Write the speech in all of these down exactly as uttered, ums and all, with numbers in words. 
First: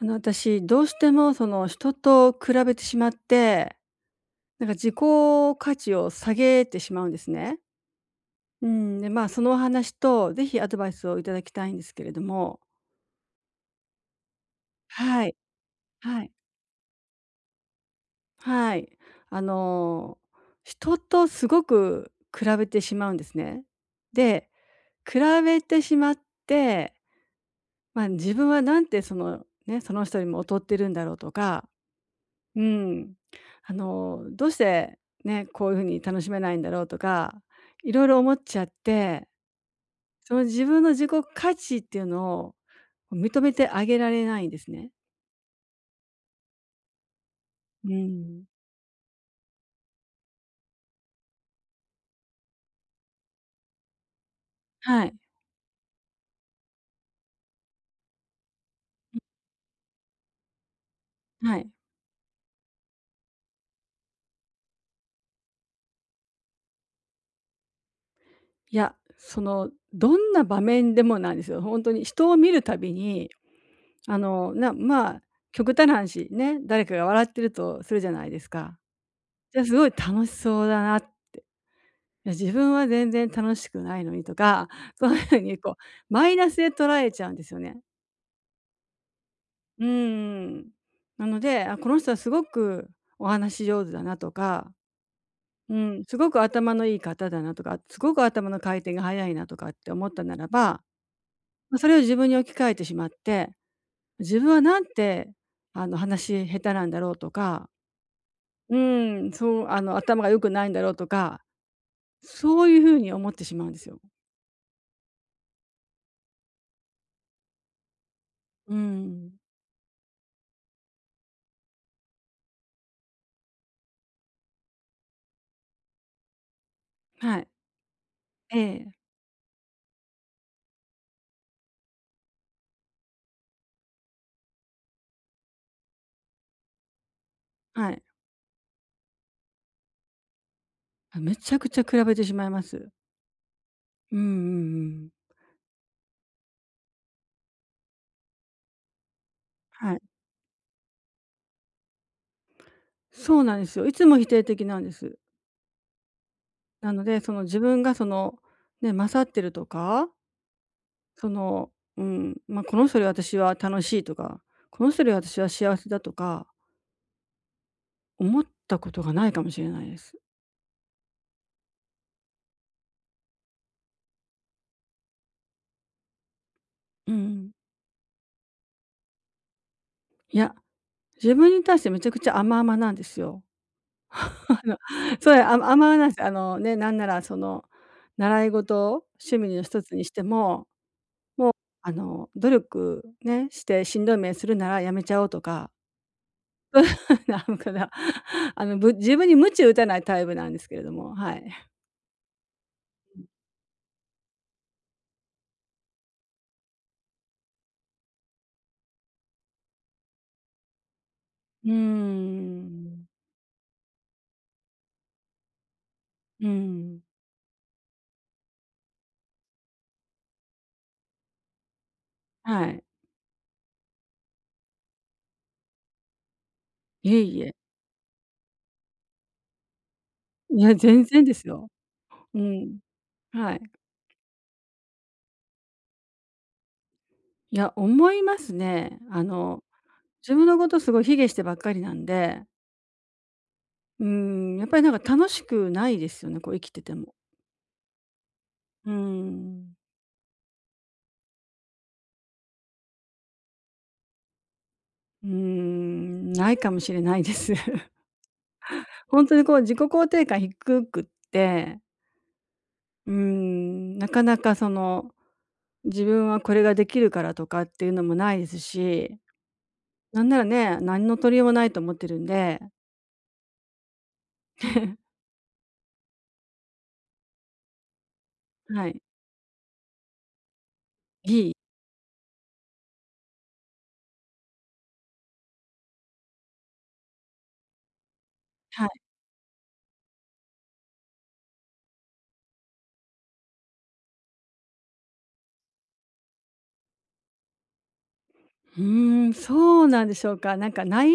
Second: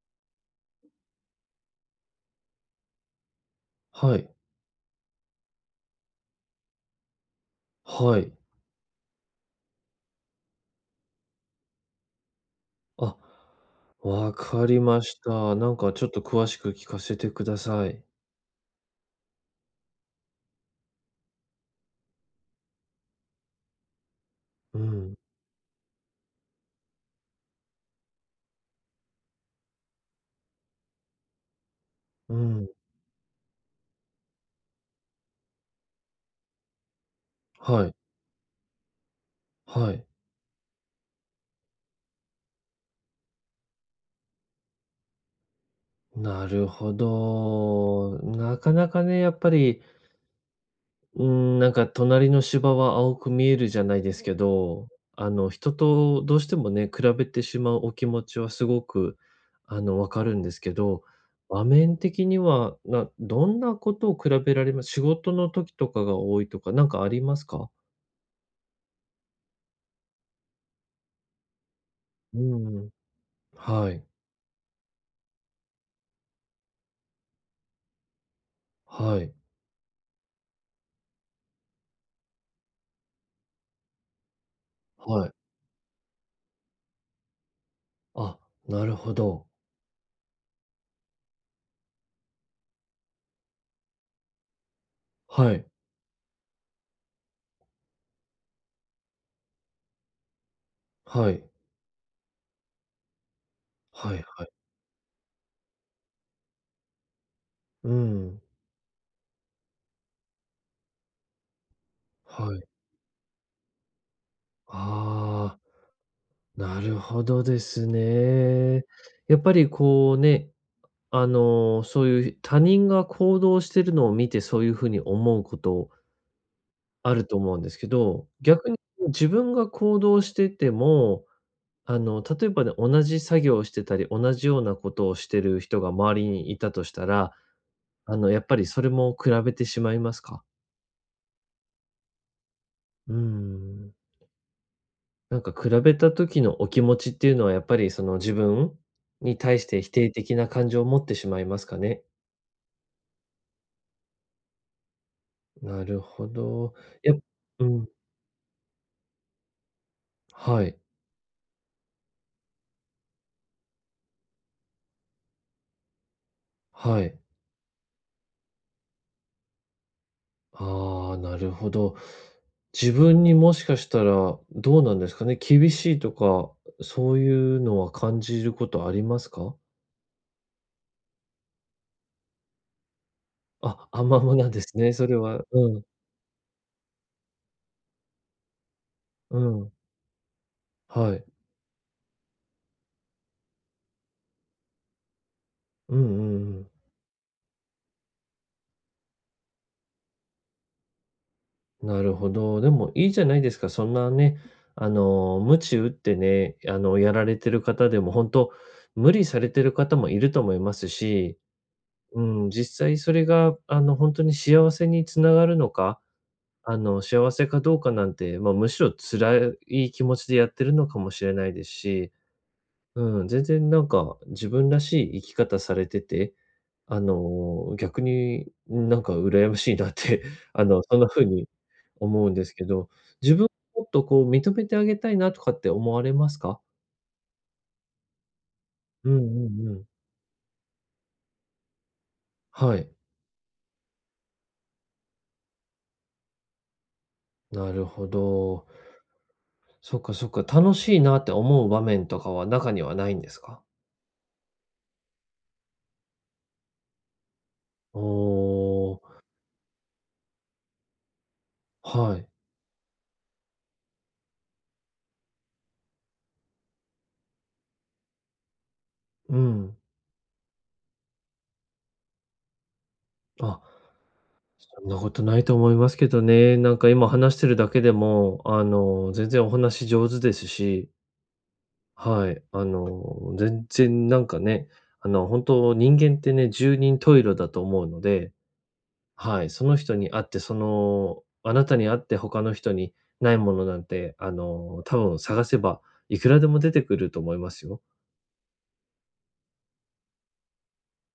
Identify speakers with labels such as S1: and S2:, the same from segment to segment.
S1: あの、私、どうしてもその人と比べてしまって、
S2: はい、
S1: なんか自己価値を下げてしまうんですね。
S2: はい。
S1: うん、で、まあ、そのお話とぜひアドバイスをいただきたいんですけれども。
S2: あ、わかりまし
S1: はい、
S2: た。なんかちょっと
S1: はい。
S2: 詳しく聞かせてください。
S1: はい。あの、人とすごく比べてしまうんですね。で、
S2: うん、
S1: 比べてしまって、まあ、自分はなんてそのね、その人よりも劣ってるんだろうとか。
S2: う
S1: う
S2: ん。
S1: ん。あの、どうしてね、こういう風に楽しめないんだろうとか、
S2: は
S1: い
S2: い、
S1: ろいろ思っちゃって、
S2: はい。
S1: その自分の自己価値っていうのを認めてあげられないんですね。
S2: なるほ
S1: う
S2: ど。
S1: ん。
S2: なかなかね、やっぱり、うん、なんか隣の芝は青く見えるじゃないですけど、
S1: はい、
S2: あの、人とどうしてもね、比べてしまうお気持ちはすごく、あの、わかるんですけど、
S1: は
S2: 場
S1: い。
S2: 面的には、などんなことを比べられます仕事の時とかが多いとか、なんかありますか？
S1: いや、その、どんな場面でもなんですよ。本当に人を
S2: う
S1: 見るた
S2: ーん、
S1: びに、
S2: はい、
S1: あの、なまあ、極端な話ね、誰かが笑ってるとするじゃないですか。
S2: はい、
S1: じゃあ、すごい楽しそうだなって、いや、自分は全然楽しくないのにとか、そういう
S2: はい。
S1: ふうにこうマイナスで捉えちゃうんですよね。
S2: あ、なるほど。
S1: うーん。なので、あ、この人はすごくお話し上手だなとか、
S2: はい、
S1: うん、すごく頭のいい方だなとか、すごく頭の回転が速いなとかって思ったならば、
S2: はい、
S1: ま、それを自分に置き換えてしまって、
S2: はい
S1: 自
S2: はい。
S1: 分はなんてあの話下手なんだろうとか、
S2: うーん、
S1: うん、そうあの頭が良くないんだろうとか、
S2: はい。
S1: そういうふうに思ってしまうんですよ。
S2: ああ、なるほどです
S1: う
S2: ね。
S1: ん。
S2: やっぱりこうね、あの、そういう他人が行動してるのを見て、そういう風に思うことあると
S1: はい。
S2: 思うんですけど、
S1: え
S2: 逆に
S1: え。
S2: 自分が行動してても、あの、例えばね、同じ作業をしてたり、同じようなことをしてる人が周りにいたとしたら
S1: はい。
S2: あの、やっぱりそれも比べてしまいますか？
S1: あ、めちゃくちゃ比べてしまいます。
S2: うーん。
S1: うんうんうん。
S2: なんか比べた時のお気持ちっていうのはやっぱりその自分に対して否
S1: はい。
S2: 定的な感情を持ってしまいますかね？
S1: そうなんですよ。いつも否定的なんです。
S2: なるほど。
S1: なの
S2: やっ
S1: で、その自
S2: う
S1: 分
S2: ん、
S1: がその、ね、勝ってるとか、
S2: はい、
S1: その、うん、まあ、この人より私は楽しいとか、この人より私は幸せだとか、
S2: はい。
S1: 思ったことがないかもしれないです。
S2: ああ、なるほど。自分にもしかしたらどうなんですかね、厳しいとか、
S1: う
S2: そう
S1: ん。
S2: いうのは感じることありますか？
S1: いや、自分に対してめちゃくちゃ甘々なんですよ。
S2: あ、あんまもな ん
S1: あ
S2: で
S1: の、
S2: すね、それ
S1: それ、
S2: は。
S1: あ甘
S2: うん、
S1: 々なんです。あのね、なんならその、習い事を
S2: う
S1: 趣味の
S2: ん、
S1: 一つにしても、
S2: はい。
S1: あの、努力ね、してしんどい目するならやめちゃおうとか。
S2: うんうんうん。
S1: なんかな、あの、ぶ自分に鞭打たないタイプなんですけれども、はい。
S2: なるほど。でもいいじゃないですか。そんなね、あの、鞭打ってね、あの、やられてる方でも、本当無理されてる方もいると思いますし、
S1: うー
S2: うん、実際
S1: ん。
S2: それが、あの、本当に幸せにつながるのか、
S1: う
S2: あ
S1: ん。
S2: の、幸せかどうかなんて、まあ、むしろ辛い気持ちでやってるのかもしれないですし、
S1: はい。
S2: うん、全然なんか自分らしい生き方されてて、あ
S1: いえいえ。
S2: の、逆になんか羨ましいなって、
S1: い
S2: あ
S1: や、
S2: の、そん
S1: 全
S2: な
S1: 然
S2: 風
S1: です
S2: に
S1: よ。
S2: 思うん
S1: う
S2: ですけ
S1: ん。
S2: ど、自分
S1: はい。
S2: をもっとこう認めてあげたいなとかって思われますか？
S1: いや、思いますね。
S2: うん
S1: あ
S2: う
S1: の、
S2: んうん。
S1: 自分のことすごい卑下してばっかりなんで、
S2: はい、
S1: うーん、やっぱりなんか楽しくないですよね、こう生きてても。
S2: なるほど。
S1: うーん。
S2: そっかそっか、楽しいなって思う場面とかは中にはないんですか？
S1: うーん、ないかもしれないです。
S2: おお、
S1: 本当にこう自己肯定感低くって、
S2: はい。
S1: うーん、なかなかその、自分はこれができるからとかっていうのもないですし、
S2: うん。
S1: なんならね、何の取り柄もないと思ってるんで。
S2: あ、そんなこ とないと思いますけどね。なんか今話してるだけでも、あ
S1: はい。
S2: の、全然お話上手ですし、
S1: いい
S2: はい、あの、全然なんかね、あの、本当人間ってね、十人十色だと思うので
S1: はい。
S2: はい、その人に会って、その、あなたに会って他の人にないものなんて、あの、多分探せばいくらでも出てくると思いますよ。
S1: うーん、そうなんでしょうか。なんかない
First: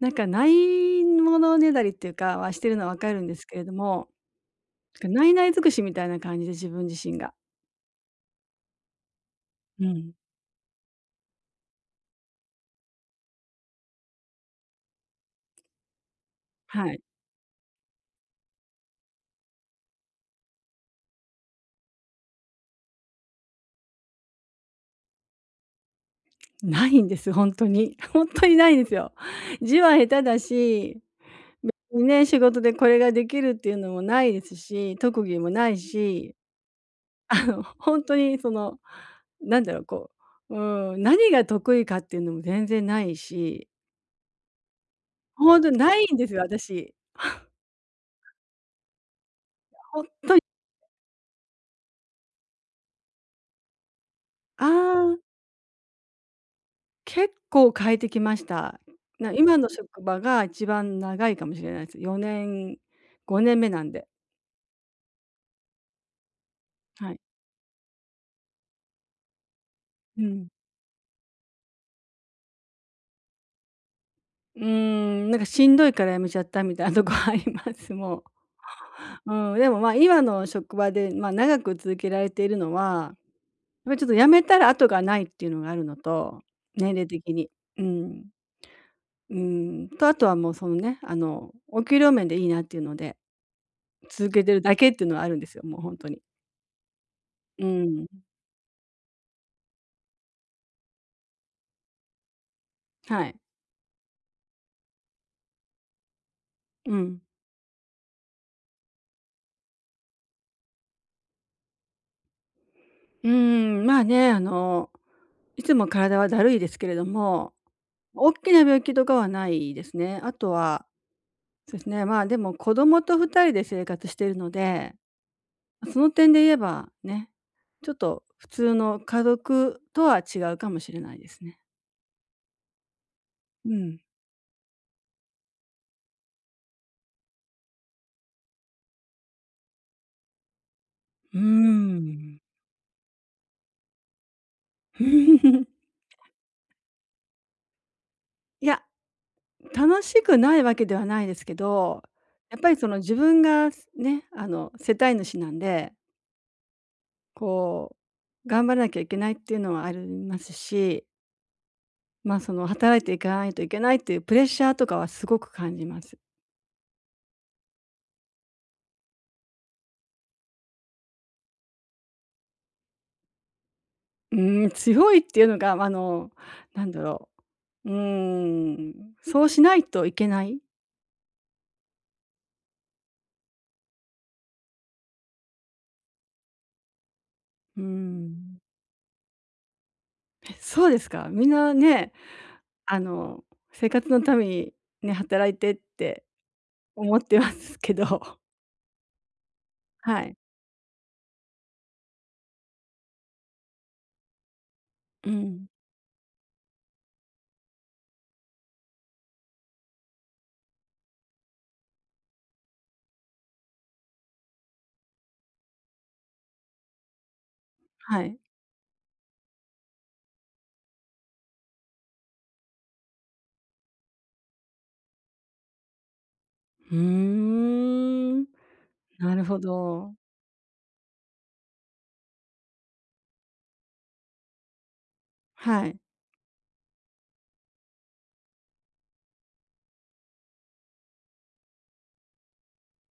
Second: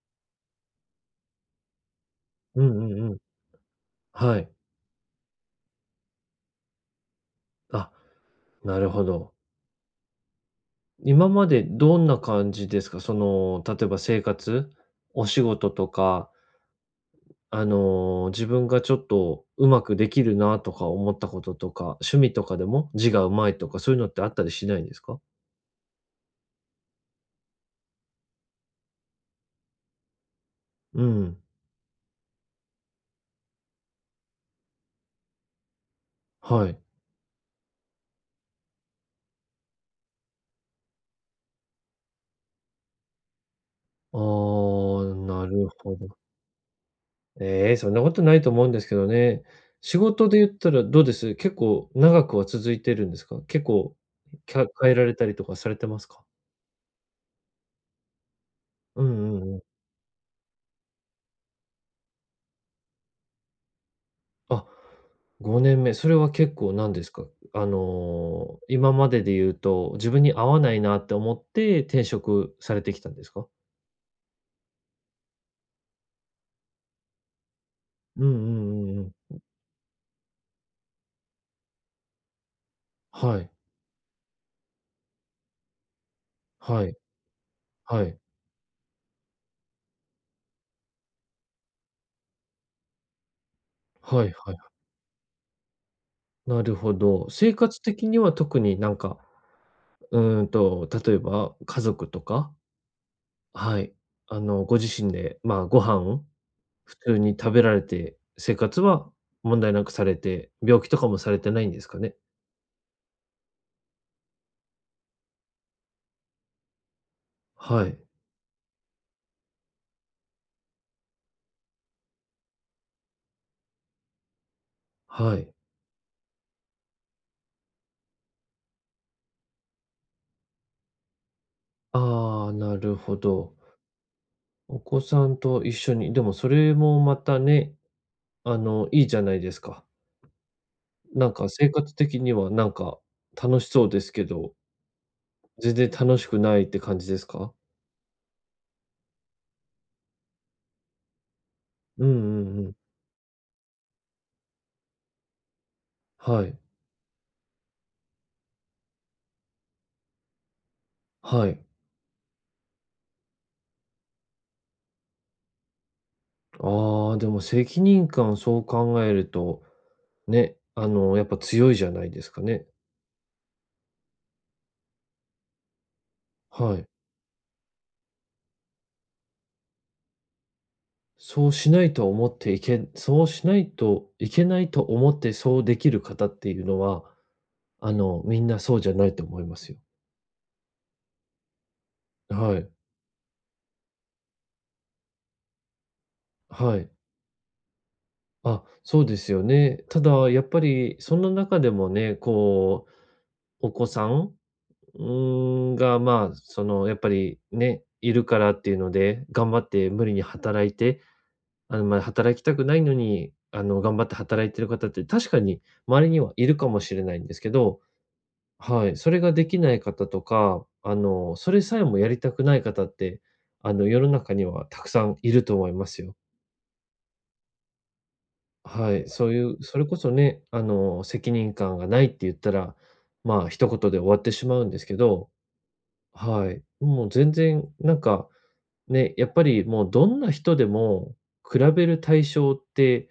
S1: なんかないものねだりっていうかはし
S2: う
S1: てるの
S2: ん
S1: は
S2: う
S1: 分
S2: ん
S1: か
S2: うん。
S1: るんですけれども、
S2: はい。
S1: なんかないない尽くしみたいな感じで自分自身が。
S2: あ、なるほど。
S1: うん。
S2: 今までどんな感じですか？その、例えば生活、お仕事とか、
S1: はい。
S2: あの、自分がちょっとうまくできるなとか思ったこととか、趣味とかでも字がうまいとか、そういうのってあったりしないんですか？
S1: ないんです、本当に。 本当にないんですよ。字は下手だし
S2: うん、
S1: ね、仕事でこれができるっていうのもないですし、特技もないし、
S2: はい。
S1: あの、ほんとにその、なんだろう、こう、うーん、何が得意かっていうのも全然ないし、
S2: ああ、な
S1: ほん
S2: る
S1: とな
S2: ほ
S1: いん
S2: ど。
S1: ですよ、私。
S2: ええ、そんなことないと思うんですけどね。仕
S1: ほ
S2: 事で言ったらどうです？結構長くは続いてるんですか？結構、き
S1: あ
S2: ゃ変えられ
S1: あ、
S2: たりとかされてますか？
S1: 結構変えてきました。
S2: うん
S1: な
S2: うん
S1: 今
S2: うん。
S1: の職場が一番長いかもしれないです。よねん、ごねんめなんで。
S2: あ、ごねんめ。それは結構なんで
S1: は
S2: す
S1: い。
S2: か？あの、今までで言うと、自
S1: う
S2: 分に合
S1: ん。
S2: わないなって思って転職されてきたんですか？
S1: うーん、なんかしんどいから辞めちゃったみたいなとこあります、もう。
S2: うんうんうん
S1: う
S2: うん。
S1: ん、でも、ま、今の職場で、まあ、長く続けられているのは、やっ
S2: はい。
S1: ぱりちょっと辞めたら後がないっていうのがあるのと、
S2: は
S1: 年
S2: い。
S1: 齢的に。う
S2: はい。
S1: ん。うん、と、あとはもうそのね、あの、お給料面でいいなっていうので、
S2: は
S1: 続
S2: い
S1: けて
S2: はい。
S1: るだけっていうのはあるんですよ、もう本当に。
S2: なるほど。生
S1: う
S2: 活
S1: ん。
S2: 的には特になんか、うーんと、例えば家族とか
S1: はい。
S2: はい。あの、ご自身で、まあ、ご飯を
S1: う
S2: 普通
S1: ん。
S2: に食べられて、生活は問題なくされて、病気とかもされてないんですかね？
S1: うーん、まあね、あの、いつも体はだるいですけれども、
S2: はい、
S1: 大きな病気とかはないですね。あとは、そうですね、まあ、でも子供とふたりで生活しているので、
S2: はい。
S1: その点で言えば、ね、ちょっと普通の家族とは違うかもしれないですね。
S2: ああ、なるほど。
S1: うん。
S2: お子さんと一緒に、でもそれもまたね、あの、いいじゃないですか。なん
S1: うー
S2: か生活的に
S1: ん。
S2: はなんか楽しそうですけど、全然楽しくないって感じですか？
S1: いや、楽しくないわけではないですけど、
S2: うんう
S1: や
S2: ん
S1: っ
S2: う
S1: ぱ
S2: ん。
S1: りその自分がね、あの、世帯主なんで、
S2: はい、
S1: こう、頑張らなきゃいけないっていうのはありますし、
S2: はい。
S1: ま、あその働いていかないといけないっていうプレッシャーとかはすごく感じます。
S2: ああ、でも責任感、そう考えるとね、あの、やっぱ強いじゃないですかね。
S1: うーん、強いっていうのが、あの、
S2: は
S1: な
S2: い。
S1: んだろう。うーん、そうしないといけない。
S2: そうしないと思っていけそうしないといけないと思ってそうできる方っていうのは、
S1: うー
S2: あの、みんな
S1: ん。
S2: そうじゃないと思いますよ。
S1: え、そうですか。みんなね、
S2: はい。
S1: あの、生活のためにね、働いてって
S2: はい。
S1: 思ってますけど。
S2: あ、そうですよね。た
S1: は
S2: だ
S1: い。
S2: やっぱりその中でもね、こう、お子さん、う
S1: うん。
S2: ーん、が、まあ、その、やっぱりね、いるからっていうので、頑張って無理に働いてあの、まあ、働きたくないのに、あの、頑張って働いてる方って確かに周りにはいるかもしれないんですけど、
S1: はい。
S2: はい、それができない方とか、あの、それさえもやりたくない方って、あの、世の中にはたくさんいると思いますよ。
S1: うーん。
S2: はい、そう
S1: な
S2: い
S1: るほ
S2: う、それこそ
S1: ど。
S2: ね、あの、責任感がないって言ったら、まあ、一言で終わってしまうんですけど、
S1: はい。
S2: はい、もう全然なんかね、やっぱりもうどんな人でも比べる対象って、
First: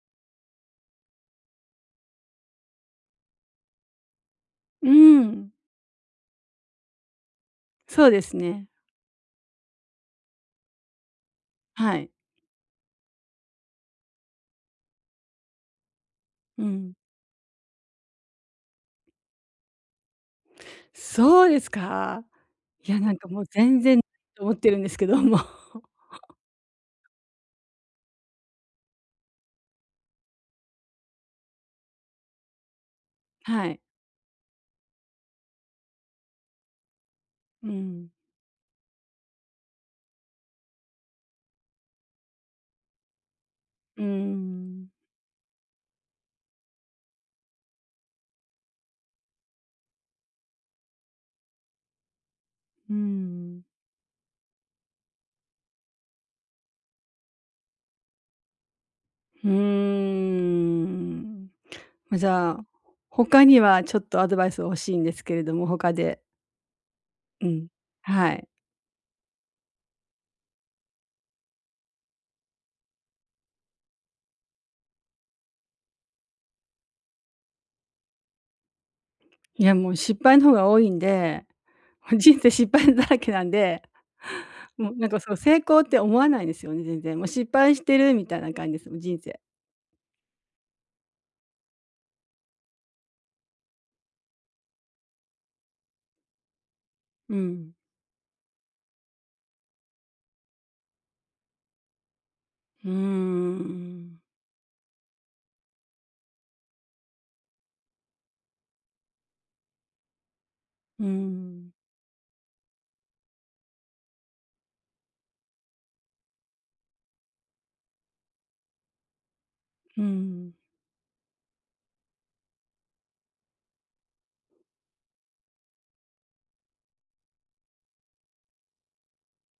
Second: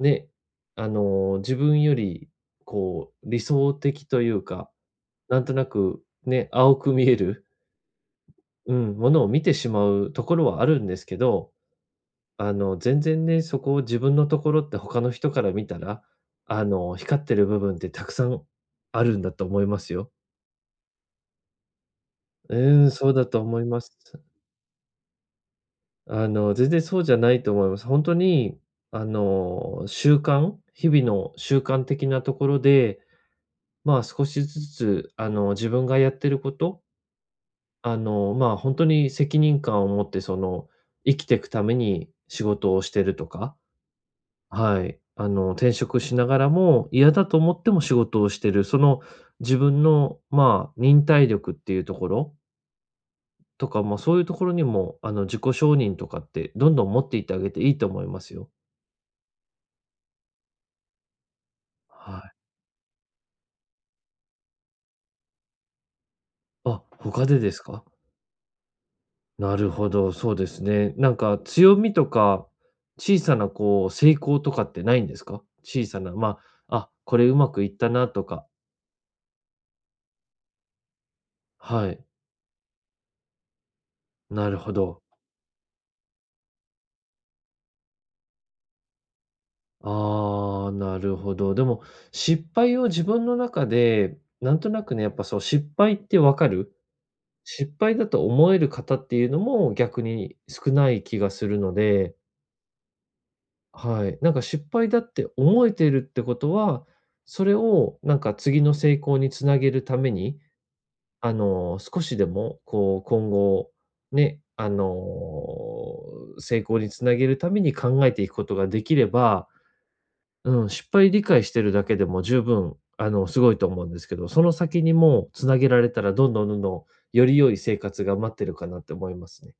S2: ね、あの、自分よりこう理想的というか、
S1: うー
S2: なん
S1: ん。
S2: となくね、青く見える、
S1: そうですね。
S2: うん、ものを見てしまうところはあるんですけど、
S1: はい。
S2: あの、全然ね、そこを自分のところって他の人から見たら、あ
S1: うん。
S2: の、光ってる部分ってたくさんあるんだと思いますよ。
S1: そうですか？
S2: う
S1: い
S2: ん、
S1: や、
S2: そ
S1: な
S2: う
S1: ん
S2: だ
S1: かも
S2: と
S1: う
S2: 思い
S1: 全
S2: ます。
S1: 然と思ってるんですけども。
S2: あの、全然そうじゃないと思います。本当に、あの、習慣日々の習慣的なところで、
S1: はい。
S2: まあ、少しずつ、あの、自分がやってること、
S1: う
S2: あ
S1: ん。
S2: の、まあ、本当に責任感を持って、その、生きていくために仕事をしてるとか、
S1: うー
S2: は
S1: ん。
S2: い。あの、転職しながらも、嫌だと思っても仕事をしてる、その、自分の、まあ、忍耐力っていうところ
S1: うーん。
S2: とか、ま、そういうところにも、あの、自己承認とかって、どんどん持っていってあげていいと思いますよ。
S1: うーん。ま、
S2: は
S1: じ
S2: い。
S1: ゃあ、他にはちょっとアドバイス欲しいんですけれども、他で。
S2: あ、他で
S1: う
S2: です
S1: ん。
S2: か？
S1: はい。
S2: なるほど、そうですね。なんか強みとか、小さなこう成功とかってないんですか？小さな、まあ、あ、これうまくいったなとか。
S1: いや、もう失敗の方が多いんで、
S2: はい、
S1: もう人生失敗だらけなんで、
S2: なるほ
S1: もう
S2: ど。
S1: なんか、そう、成功って思わないんですよね、全然。もう失敗してるみたいな感じです、もう人生。
S2: ああ、なるほど。でも、失敗を自分の中で、なんとなくね、やっぱそう、失敗ってわかる、
S1: う
S2: 失
S1: ん。
S2: 敗だと思える方っていうのも逆に少ない気がするので
S1: うー
S2: はい。
S1: ん。
S2: なんか失敗だって思えてるってことは、それをなんか次の成功につなげるために、
S1: う
S2: あ
S1: ん。
S2: の、少しでもこう今後ね、あの、成功につなげるために考えていくことができれば、
S1: うん。
S2: うん、失敗理解してるだけでも十分、あの、すごいと思うんですけど、その先にもうつなげられたらどんどんどんどんより良い生活が待ってるかなって思いますね。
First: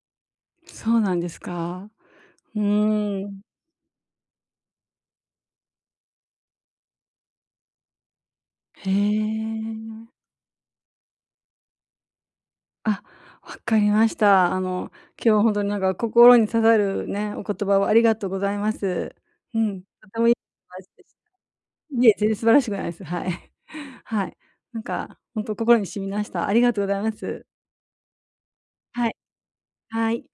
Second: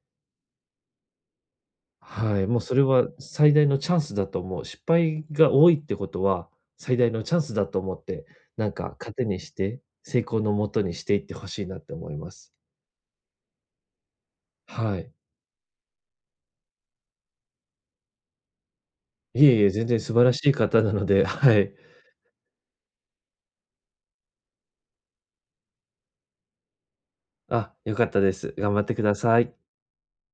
S1: そうなんですか。
S2: はい、も
S1: う
S2: うそれは
S1: ーん。
S2: 最大のチャンスだと思う。失敗が多いってことは、最大のチャンスだと思って、なん
S1: へ
S2: か糧にして、
S1: え。
S2: 成功のもとにしていってほしいなって思います。
S1: あ、わかりました。あの、
S2: はい。
S1: 今日は本当になんか心に刺さるね、お言葉をありがとうございます。
S2: い
S1: う
S2: えいえ、
S1: ん、
S2: 全然
S1: と
S2: 素
S1: て
S2: 晴
S1: もい
S2: ら
S1: い
S2: しい方
S1: 話
S2: な
S1: で
S2: の
S1: した。
S2: で、はい。
S1: いえ、全然素晴らしくないです。はい。はい。なんか本当心に染みました。ありがとうございます。
S2: あ、良かったです。頑張ってく
S1: は
S2: だ
S1: い。
S2: さい。
S1: はい。